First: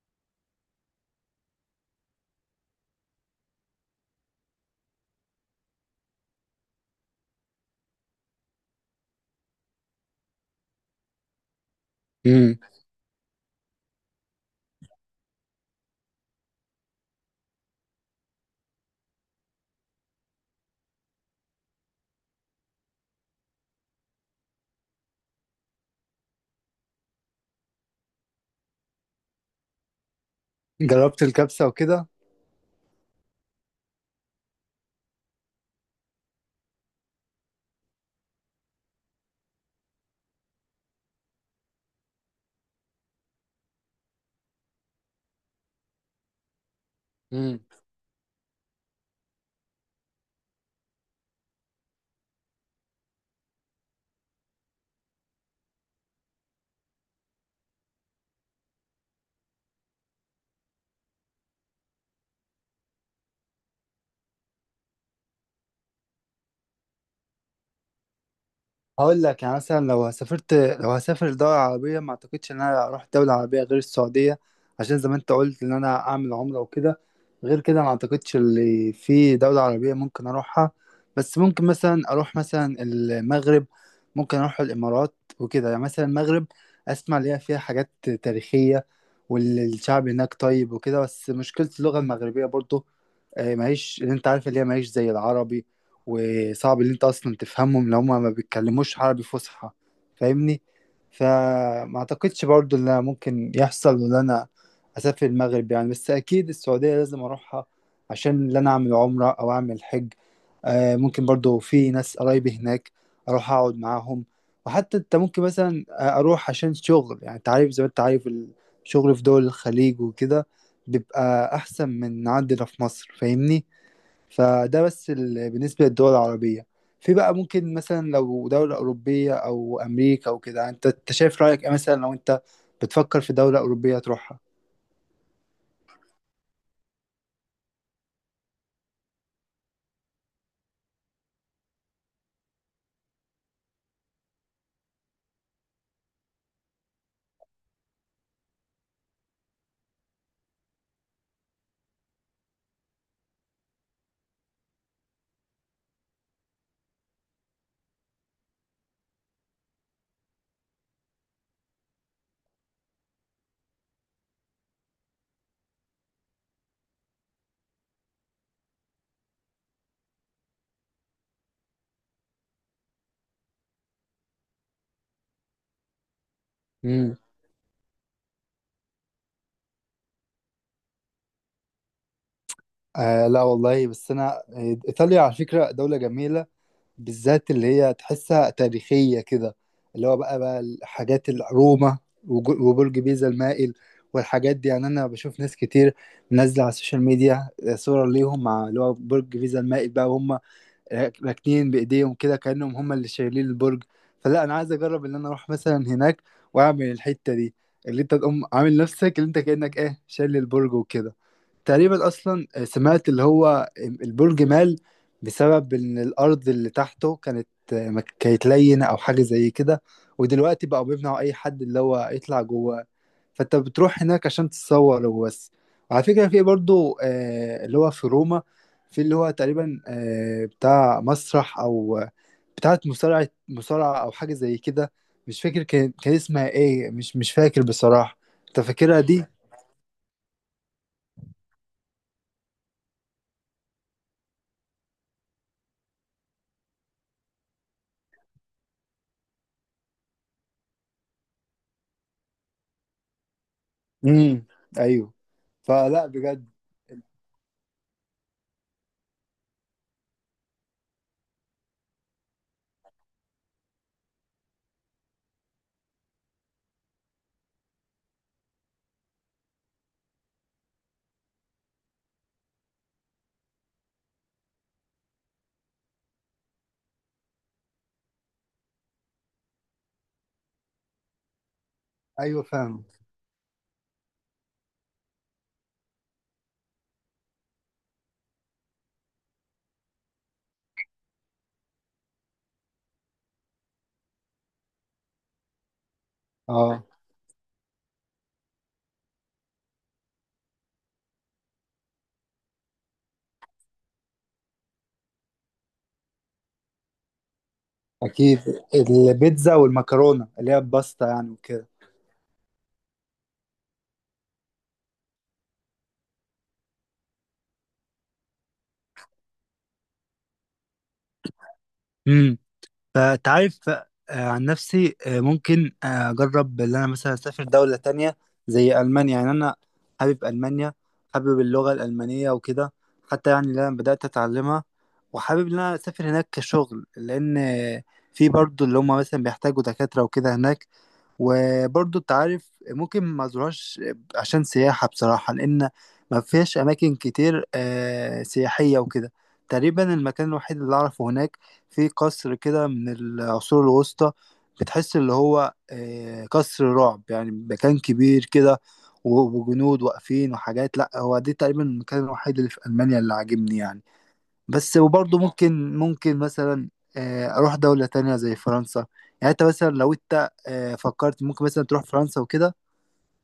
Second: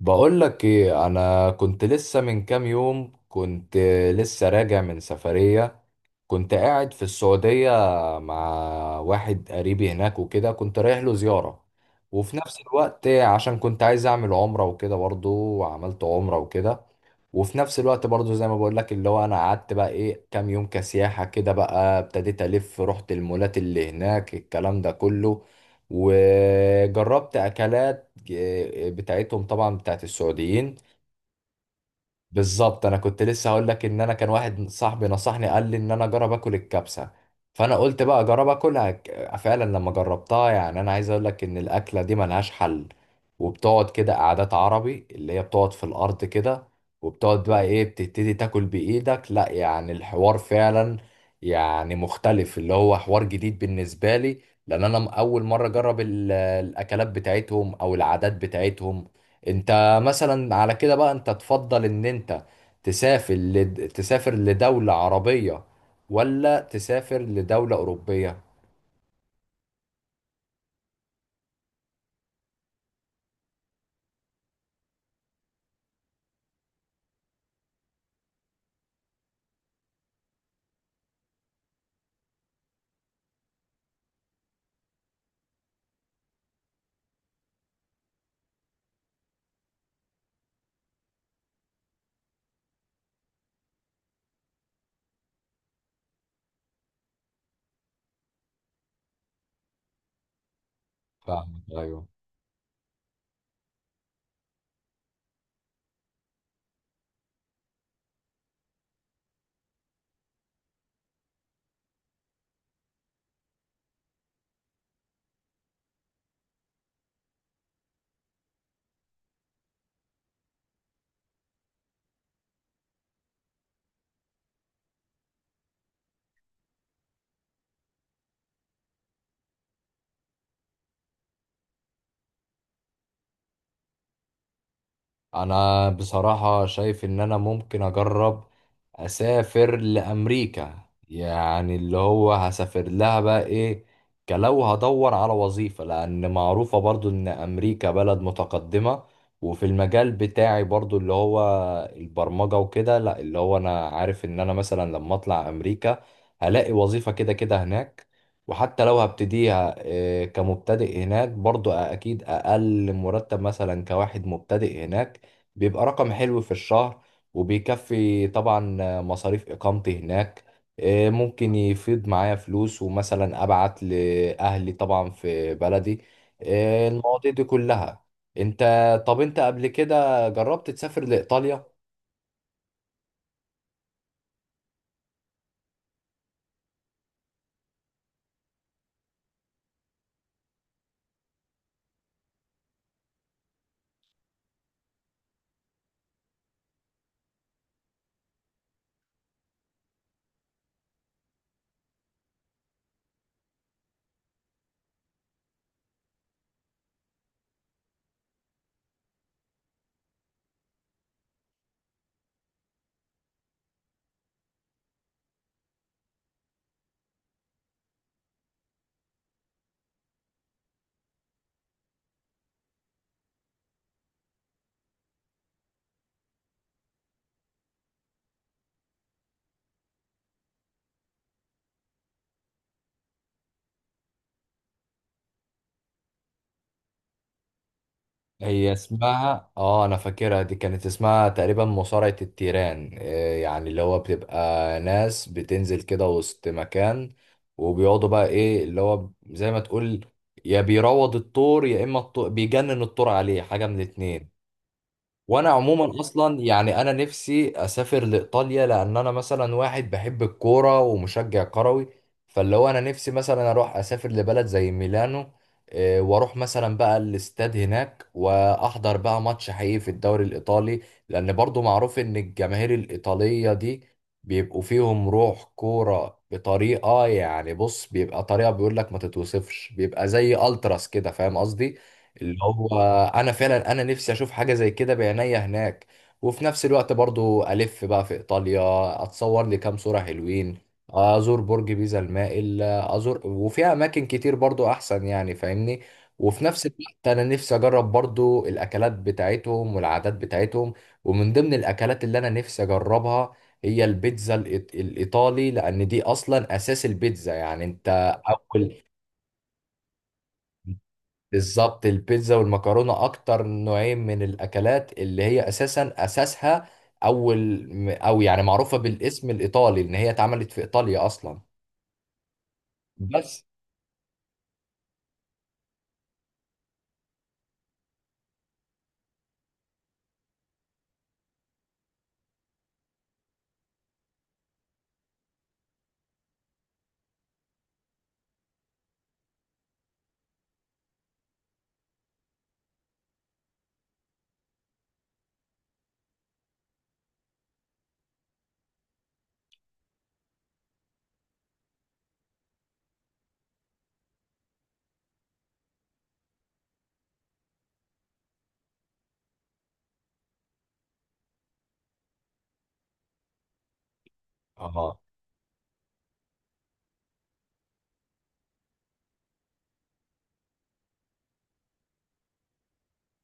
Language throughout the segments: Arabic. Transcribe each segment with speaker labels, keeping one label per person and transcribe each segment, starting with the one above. Speaker 1: بقول لك ايه، انا كنت لسه من كام يوم كنت لسه راجع من سفرية. كنت قاعد في السعودية مع واحد قريبي هناك وكده، كنت رايح له زيارة. وفي
Speaker 2: امم
Speaker 1: نفس الوقت عشان كنت عايز اعمل عمرة وكده برضه، وعملت عمرة وكده. وفي نفس الوقت برضو زي ما بقول لك، اللي هو انا قعدت بقى ايه كام يوم كسياحة كده، بقى ابتديت الف، رحت المولات اللي هناك الكلام ده كله. وجربت اكلات بتاعتهم طبعا، بتاعت السعوديين.
Speaker 2: جربت الكبسة وكده.
Speaker 1: بالظبط، انا كنت لسه هقول لك ان انا كان واحد صاحبي نصحني، قال لي ان انا اجرب اكل الكبسه. فانا قلت بقى اجرب اكلها، فعلا لما جربتها، يعني انا عايز اقول لك ان الاكله دي ملهاش حل. وبتقعد كده قعدات عربي، اللي هي بتقعد في الارض كده. وبتقعد
Speaker 2: مم.
Speaker 1: بقى ايه، بتبتدي تاكل بايدك، لا يعني الحوار فعلا يعني مختلف، اللي هو حوار جديد بالنسبه لي. لان انا اول مره اجرب الاكلات بتاعتهم او العادات بتاعتهم. انت مثلا على كده بقى، انت تفضل ان انت تسافر تسافر لدولة عربية، ولا تسافر لدولة أوروبية؟
Speaker 2: هقول لك يعني مثلا لو هسافر دولة عربية، ما اعتقدش ان انا اروح دولة عربية غير السعودية، عشان زي ما انت قلت ان انا اعمل عمرة وكده. غير كده ما اعتقدش اللي في دولة عربية ممكن اروحها، بس ممكن مثلا اروح مثلا المغرب، ممكن اروح الامارات وكده. يعني مثلا المغرب اسمع ليها فيها حاجات تاريخية، والشعب هناك طيب وكده، بس مشكلة اللغة المغربية برضو. آه، معيش اللي انت عارف اللي هي معيش زي العربي، وصعب اللي انت اصلا تفهمهم لو هما ما بيتكلموش عربي فصحى. فاهمني؟
Speaker 1: فاهمك،
Speaker 2: فما
Speaker 1: أيوه.
Speaker 2: اعتقدش برضو اللي ممكن يحصل ان انا اسافر المغرب يعني. بس اكيد السعودية لازم اروحها عشان اللي انا اعمل عمرة او اعمل حج. آه، ممكن برضو في ناس قرايبي هناك اروح اقعد معاهم. وحتى انت ممكن مثلا اروح عشان شغل، يعني انت عارف زي ما انت عارف الشغل في دول الخليج وكده بيبقى أحسن من عندنا في مصر. فاهمني؟ فده بس بالنسبة للدول العربية. في بقى ممكن مثلا لو دولة أوروبية أو أمريكا وكده، أنت شايف رأيك إيه؟ مثلا لو أنت بتفكر في دولة أوروبية تروحها؟
Speaker 1: انا بصراحة شايف ان انا ممكن اجرب اسافر لامريكا، يعني اللي هو هسافر لها بقى ايه، كلو هدور على وظيفة، لان معروفة برضو ان امريكا بلد متقدمة. وفي المجال بتاعي برضو اللي هو البرمجة وكده، لا اللي هو انا عارف ان انا مثلا لما اطلع امريكا هلاقي وظيفة كده كده هناك. وحتى لو هبتديها إيه، كمبتدئ هناك، برضو اكيد اقل مرتب مثلا كواحد مبتدئ هناك بيبقى رقم حلو في الشهر، وبيكفي طبعا مصاريف إقامتي هناك. ممكن يفيض معايا فلوس ومثلا أبعت لأهلي طبعا في بلدي،
Speaker 2: امم
Speaker 1: المواضيع دي كلها. انت، طب انت قبل كده جربت تسافر لإيطاليا؟
Speaker 2: آه لا والله. بس أنا إيطاليا على فكرة دولة جميلة، بالذات اللي هي تحسها تاريخية كده، اللي هو بقى الحاجات. روما، وبرج بيزا المائل والحاجات دي. يعني أنا بشوف ناس كتير منزلة على السوشيال ميديا صورة ليهم مع اللي هو برج بيزا المائل بقى، وهم راكنين بإيديهم كده كأنهم هم اللي شايلين البرج. فلا أنا عايز أجرب إن أنا أروح مثلا هناك وأعمل الحتة دي، اللي أنت تقوم عامل نفسك اللي أنت كأنك إيه شايل البرج وكده. تقريبا اصلا سمعت اللي هو البرج مال بسبب ان الارض اللي تحته ما كانت لينه او حاجه زي كده. ودلوقتي بقوا بيمنعوا اي حد اللي هو يطلع جوه، فانت بتروح هناك عشان تتصور وبس. وعلى فكره في برضو اللي هو في روما، في اللي هو تقريبا بتاع مسرح او بتاعه مصارعه او حاجه زي كده. مش فاكر كان اسمها ايه، مش فاكر بصراحه. انت
Speaker 1: هي
Speaker 2: فاكرها دي؟
Speaker 1: اسمها، انا فاكرها دي، كانت اسمها تقريبا مصارعة التيران، إيه يعني اللي هو بتبقى ناس بتنزل كده وسط مكان، وبيقعدوا بقى ايه اللي هو زي ما تقول، يا بيروض الطور يا اما الطور بيجنن الطور، عليه حاجة من الاتنين.
Speaker 2: امم ايوه.
Speaker 1: وانا عموما
Speaker 2: فلا
Speaker 1: اصلا،
Speaker 2: بجد.
Speaker 1: يعني انا نفسي اسافر لايطاليا، لان انا مثلا واحد بحب الكوره ومشجع كروي. فاللي هو انا نفسي مثلا اروح اسافر لبلد زي ميلانو، واروح مثلا بقى الاستاد هناك واحضر بقى ماتش حقيقي في الدوري الايطالي. لان برضو معروف ان الجماهير الايطاليه دي بيبقوا فيهم روح كوره بطريقه، يعني بص بيبقى طريقه بيقول لك ما تتوصفش، بيبقى زي التراس كده، فاهم قصدي. اللي
Speaker 2: ايوه
Speaker 1: هو
Speaker 2: فاهم.
Speaker 1: انا فعلا انا نفسي اشوف حاجه زي كده بعينيا هناك. وفي نفس الوقت برضو الف بقى في ايطاليا، اتصور لي كام صوره حلوين، ازور برج بيزا المائل، ازور، وفيها اماكن كتير برضو احسن يعني، فاهمني. وفي نفس
Speaker 2: اه،
Speaker 1: الوقت انا نفسي اجرب برضو الاكلات بتاعتهم والعادات بتاعتهم. ومن ضمن الاكلات اللي انا نفسي اجربها هي البيتزا الايطالي، لان دي اصلا اساس البيتزا، يعني انت
Speaker 2: اكيد.
Speaker 1: اول.
Speaker 2: البيتزا والمكرونه اللي هي الباستا، يعني وكده.
Speaker 1: بالظبط، البيتزا والمكرونة أكتر نوعين من الأكلات اللي هي أساسا أساسها أول، أو يعني معروفة بالاسم الإيطالي إن هي اتعملت في إيطاليا أصلا.
Speaker 2: امم فانت
Speaker 1: بس
Speaker 2: عارف. عن نفسي ممكن اجرب اللي انا مثلا اسافر دوله تانية زي المانيا. يعني انا حابب المانيا، حابب اللغه الالمانيه وكده. حتى يعني اللي انا بدات اتعلمها، وحابب ان انا اسافر هناك كشغل، لان في برضو اللي هم مثلا بيحتاجوا دكاتره وكده هناك. وبرضو انت عارف ممكن ما زورهاش عشان سياحة بصراحة، لأن ما فيهاش أماكن كتير سياحية وكده. تقريبا المكان الوحيد اللي أعرفه هناك في قصر كده من العصور الوسطى. بتحس اللي هو قصر رعب، يعني مكان كبير كده، وجنود واقفين وحاجات. لأ، هو دي تقريبا المكان الوحيد اللي في ألمانيا اللي عاجبني يعني. بس
Speaker 1: آه.
Speaker 2: وبرضه ممكن مثلا اروح دولة تانية زي فرنسا. يعني انت مثلا لو انت فكرت ممكن مثلا تروح فرنسا وكده؟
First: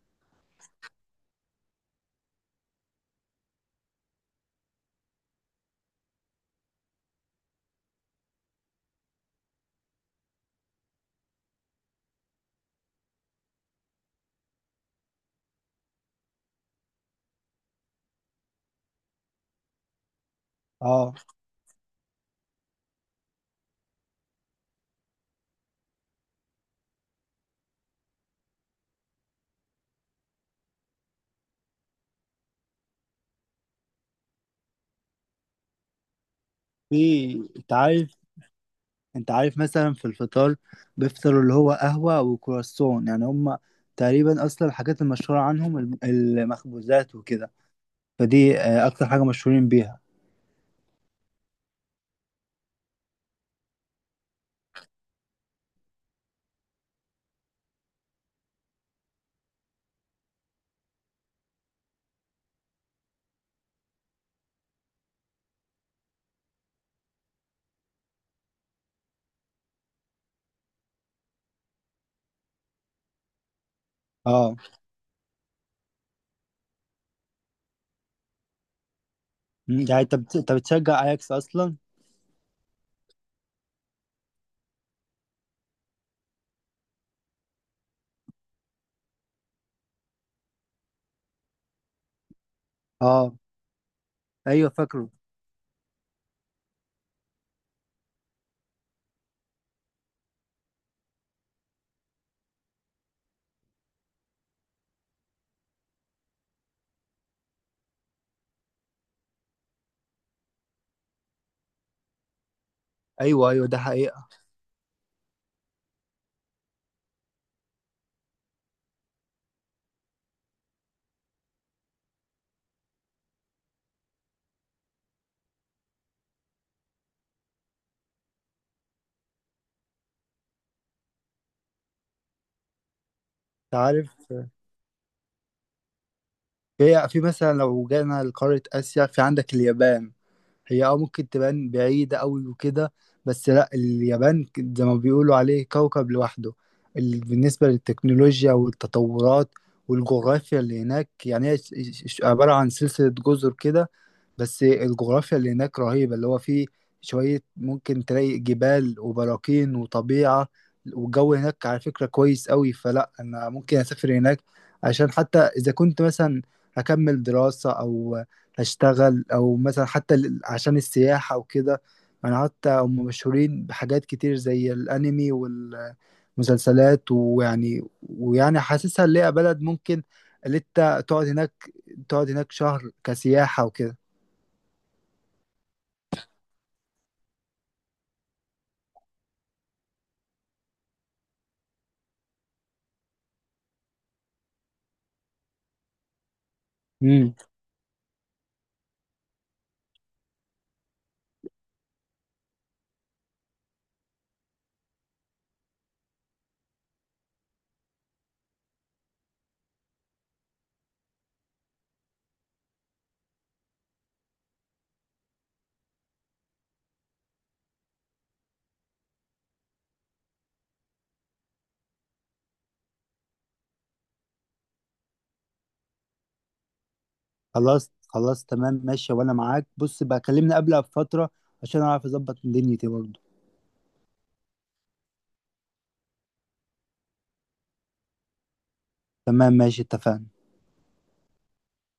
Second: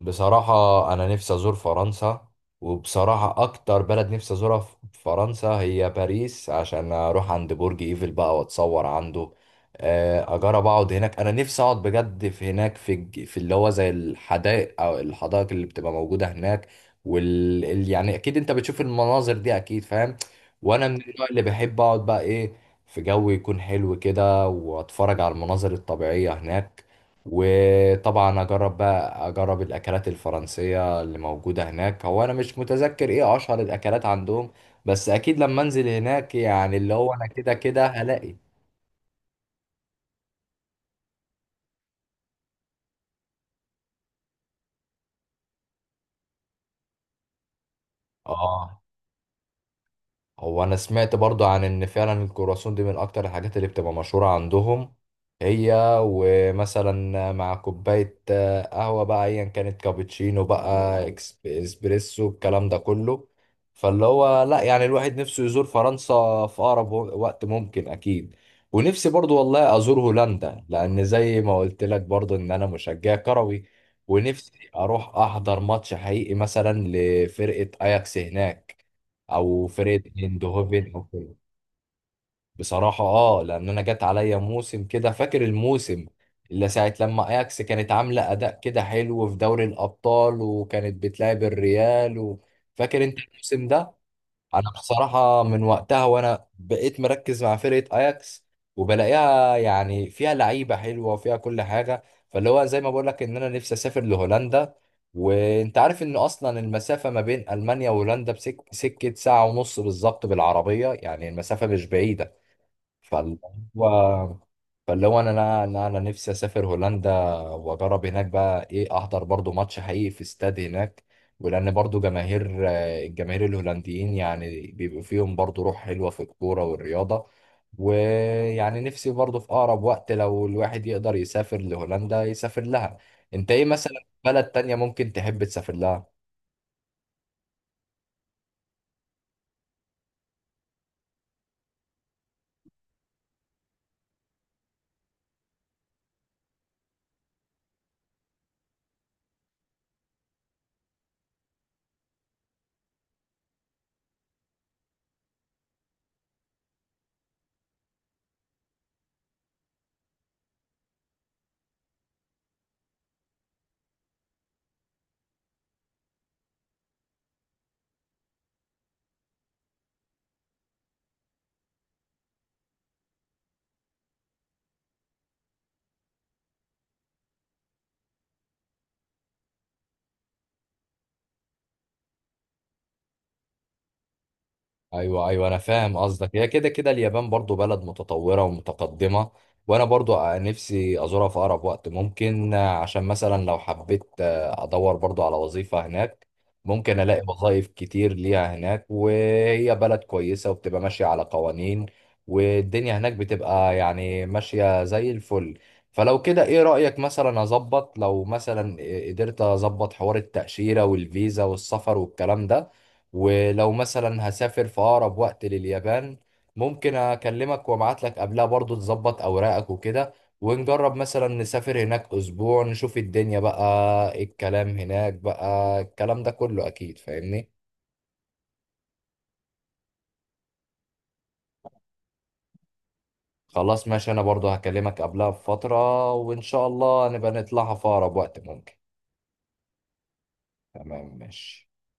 Speaker 1: بصراحة أنا نفسي أزور فرنسا، وبصراحة أكتر بلد نفسي أزورها في فرنسا هي باريس، عشان أروح عند برج إيفل بقى وأتصور عنده. أجرب أقعد هناك، أنا نفسي أقعد بجد في هناك في في اللي هو زي الحدائق أو الحدائق اللي بتبقى موجودة هناك. يعني أكيد أنت بتشوف المناظر دي، أكيد فاهم. وأنا من
Speaker 2: اه.
Speaker 1: النوع اللي بحب أقعد بقى إيه في جو يكون حلو كده وأتفرج على المناظر الطبيعية هناك. وطبعا اجرب بقى اجرب الاكلات الفرنسيه اللي موجوده هناك. هو انا مش متذكر ايه اشهر الاكلات عندهم، بس اكيد لما انزل هناك يعني اللي هو انا
Speaker 2: في
Speaker 1: كده
Speaker 2: انت
Speaker 1: كده
Speaker 2: عارف،
Speaker 1: هلاقي.
Speaker 2: مثلا في الفطار بيفطروا اللي هو قهوة وكرواسون، يعني هم تقريبا اصلا الحاجات المشهورة عنهم المخبوزات وكده. فدي
Speaker 1: اه
Speaker 2: اكتر حاجة مشهورين بيها.
Speaker 1: هو انا سمعت برضو عن ان فعلا الكرواسون دي من اكتر الحاجات اللي بتبقى مشهورة عندهم هي، ومثلا مع كوباية قهوة بقى ايا كانت، كابتشينو بقى، اسبريسو الكلام ده كله. فاللي هو لا، يعني الواحد نفسه يزور فرنسا في اقرب وقت ممكن، اكيد. ونفسي برضو والله ازور هولندا، لان زي ما قلت لك برضو ان انا مشجع كروي، ونفسي
Speaker 2: اه.
Speaker 1: اروح احضر ماتش حقيقي مثلا لفرقة اياكس هناك، او
Speaker 2: يعني
Speaker 1: فرقه
Speaker 2: انت انت
Speaker 1: ايندهوفن
Speaker 2: بتشجع
Speaker 1: او
Speaker 2: اياكس
Speaker 1: كده.
Speaker 2: اصلا؟
Speaker 1: بصراحه لان انا جت عليا موسم كده، فاكر الموسم اللي ساعه لما اياكس كانت عامله اداء كده حلو في دوري الابطال، وكانت بتلعب الريال فاكر انت
Speaker 2: اه.
Speaker 1: الموسم ده؟ انا
Speaker 2: ايوه فاكره.
Speaker 1: بصراحه من وقتها وانا بقيت مركز مع فرقه اياكس، وبلاقيها يعني فيها لعيبه حلوه وفيها كل حاجه. فاللي هو زي ما بقول لك ان انا نفسي اسافر لهولندا. وانت عارف ان اصلا المسافه ما بين المانيا وهولندا سكه ساعه ونص بالظبط بالعربيه، يعني المسافه مش بعيده. فاللي
Speaker 2: ايوه، ايوه، ده حقيقة.
Speaker 1: هو فاللي هو انا انا انا أنا نفسي اسافر هولندا، واجرب هناك بقى ايه احضر برضو ماتش حقيقي في استاد هناك. ولان برضو جماهير آه، الجماهير الهولنديين يعني بيبقوا فيهم برضو روح حلوة في الكورة والرياضة. ويعني نفسي برضو في اقرب وقت لو الواحد يقدر يسافر لهولندا يسافر لها. انت ايه
Speaker 2: انت
Speaker 1: مثلا
Speaker 2: عارف،
Speaker 1: بلد تانية ممكن تحب تسافر لها؟
Speaker 2: هي في مثلا لو جينا لقارة آسيا في عندك اليابان. هي ممكن تبان بعيدة أوي وكده، بس لا اليابان زي ما بيقولوا عليه كوكب لوحده. بالنسبة للتكنولوجيا والتطورات والجغرافيا اللي هناك، يعني هي عبارة عن سلسلة جزر كده. بس الجغرافيا اللي هناك رهيبة، اللي هو فيه شوية ممكن تلاقي جبال وبراكين وطبيعة. والجو هناك على فكرة كويس قوي، فلا أنا ممكن أسافر هناك، عشان حتى إذا كنت مثلا هكمل دراسة أو هشتغل أو مثلا حتى عشان السياحة وكده. أنا حتى هم مشهورين بحاجات كتير زي الأنمي والمسلسلات، ويعني حاسسها اللي هي بلد ممكن اللي أنت تقعد هناك شهر كسياحة وكده.
Speaker 1: ايوه ايوه، انا فاهم قصدك. هي كده كده اليابان برضو بلد متطوره ومتقدمه، وانا برضو نفسي ازورها في اقرب وقت ممكن. عشان مثلا لو حبيت ادور برضو على وظيفه هناك، ممكن الاقي وظائف كتير ليها هناك، وهي بلد كويسه وبتبقى ماشيه على قوانين، والدنيا هناك بتبقى يعني ماشيه زي الفل. فلو كده ايه رايك مثلا اظبط، لو مثلا قدرت اظبط حوار التاشيره والفيزا والسفر والكلام ده، ولو مثلا هسافر في أقرب وقت لليابان، ممكن أكلمك وأبعت لك قبلها، برضو تظبط أوراقك وكده، ونجرب مثلا نسافر هناك أسبوع نشوف الدنيا بقى إيه الكلام هناك، بقى الكلام ده كله، أكيد فاهمني.
Speaker 2: خلاص خلاص تمام ماشي، وانا معاك. بص بقى، كلمني قبلها بفترة عشان اعرف اظبط دنيتي برضه.
Speaker 1: خلاص ماشي، أنا برضو هكلمك قبلها بفترة، وإن شاء الله نبقى نطلعها في أقرب وقت ممكن.
Speaker 2: تمام ماشي، اتفقنا.
Speaker 1: تمام ماشي.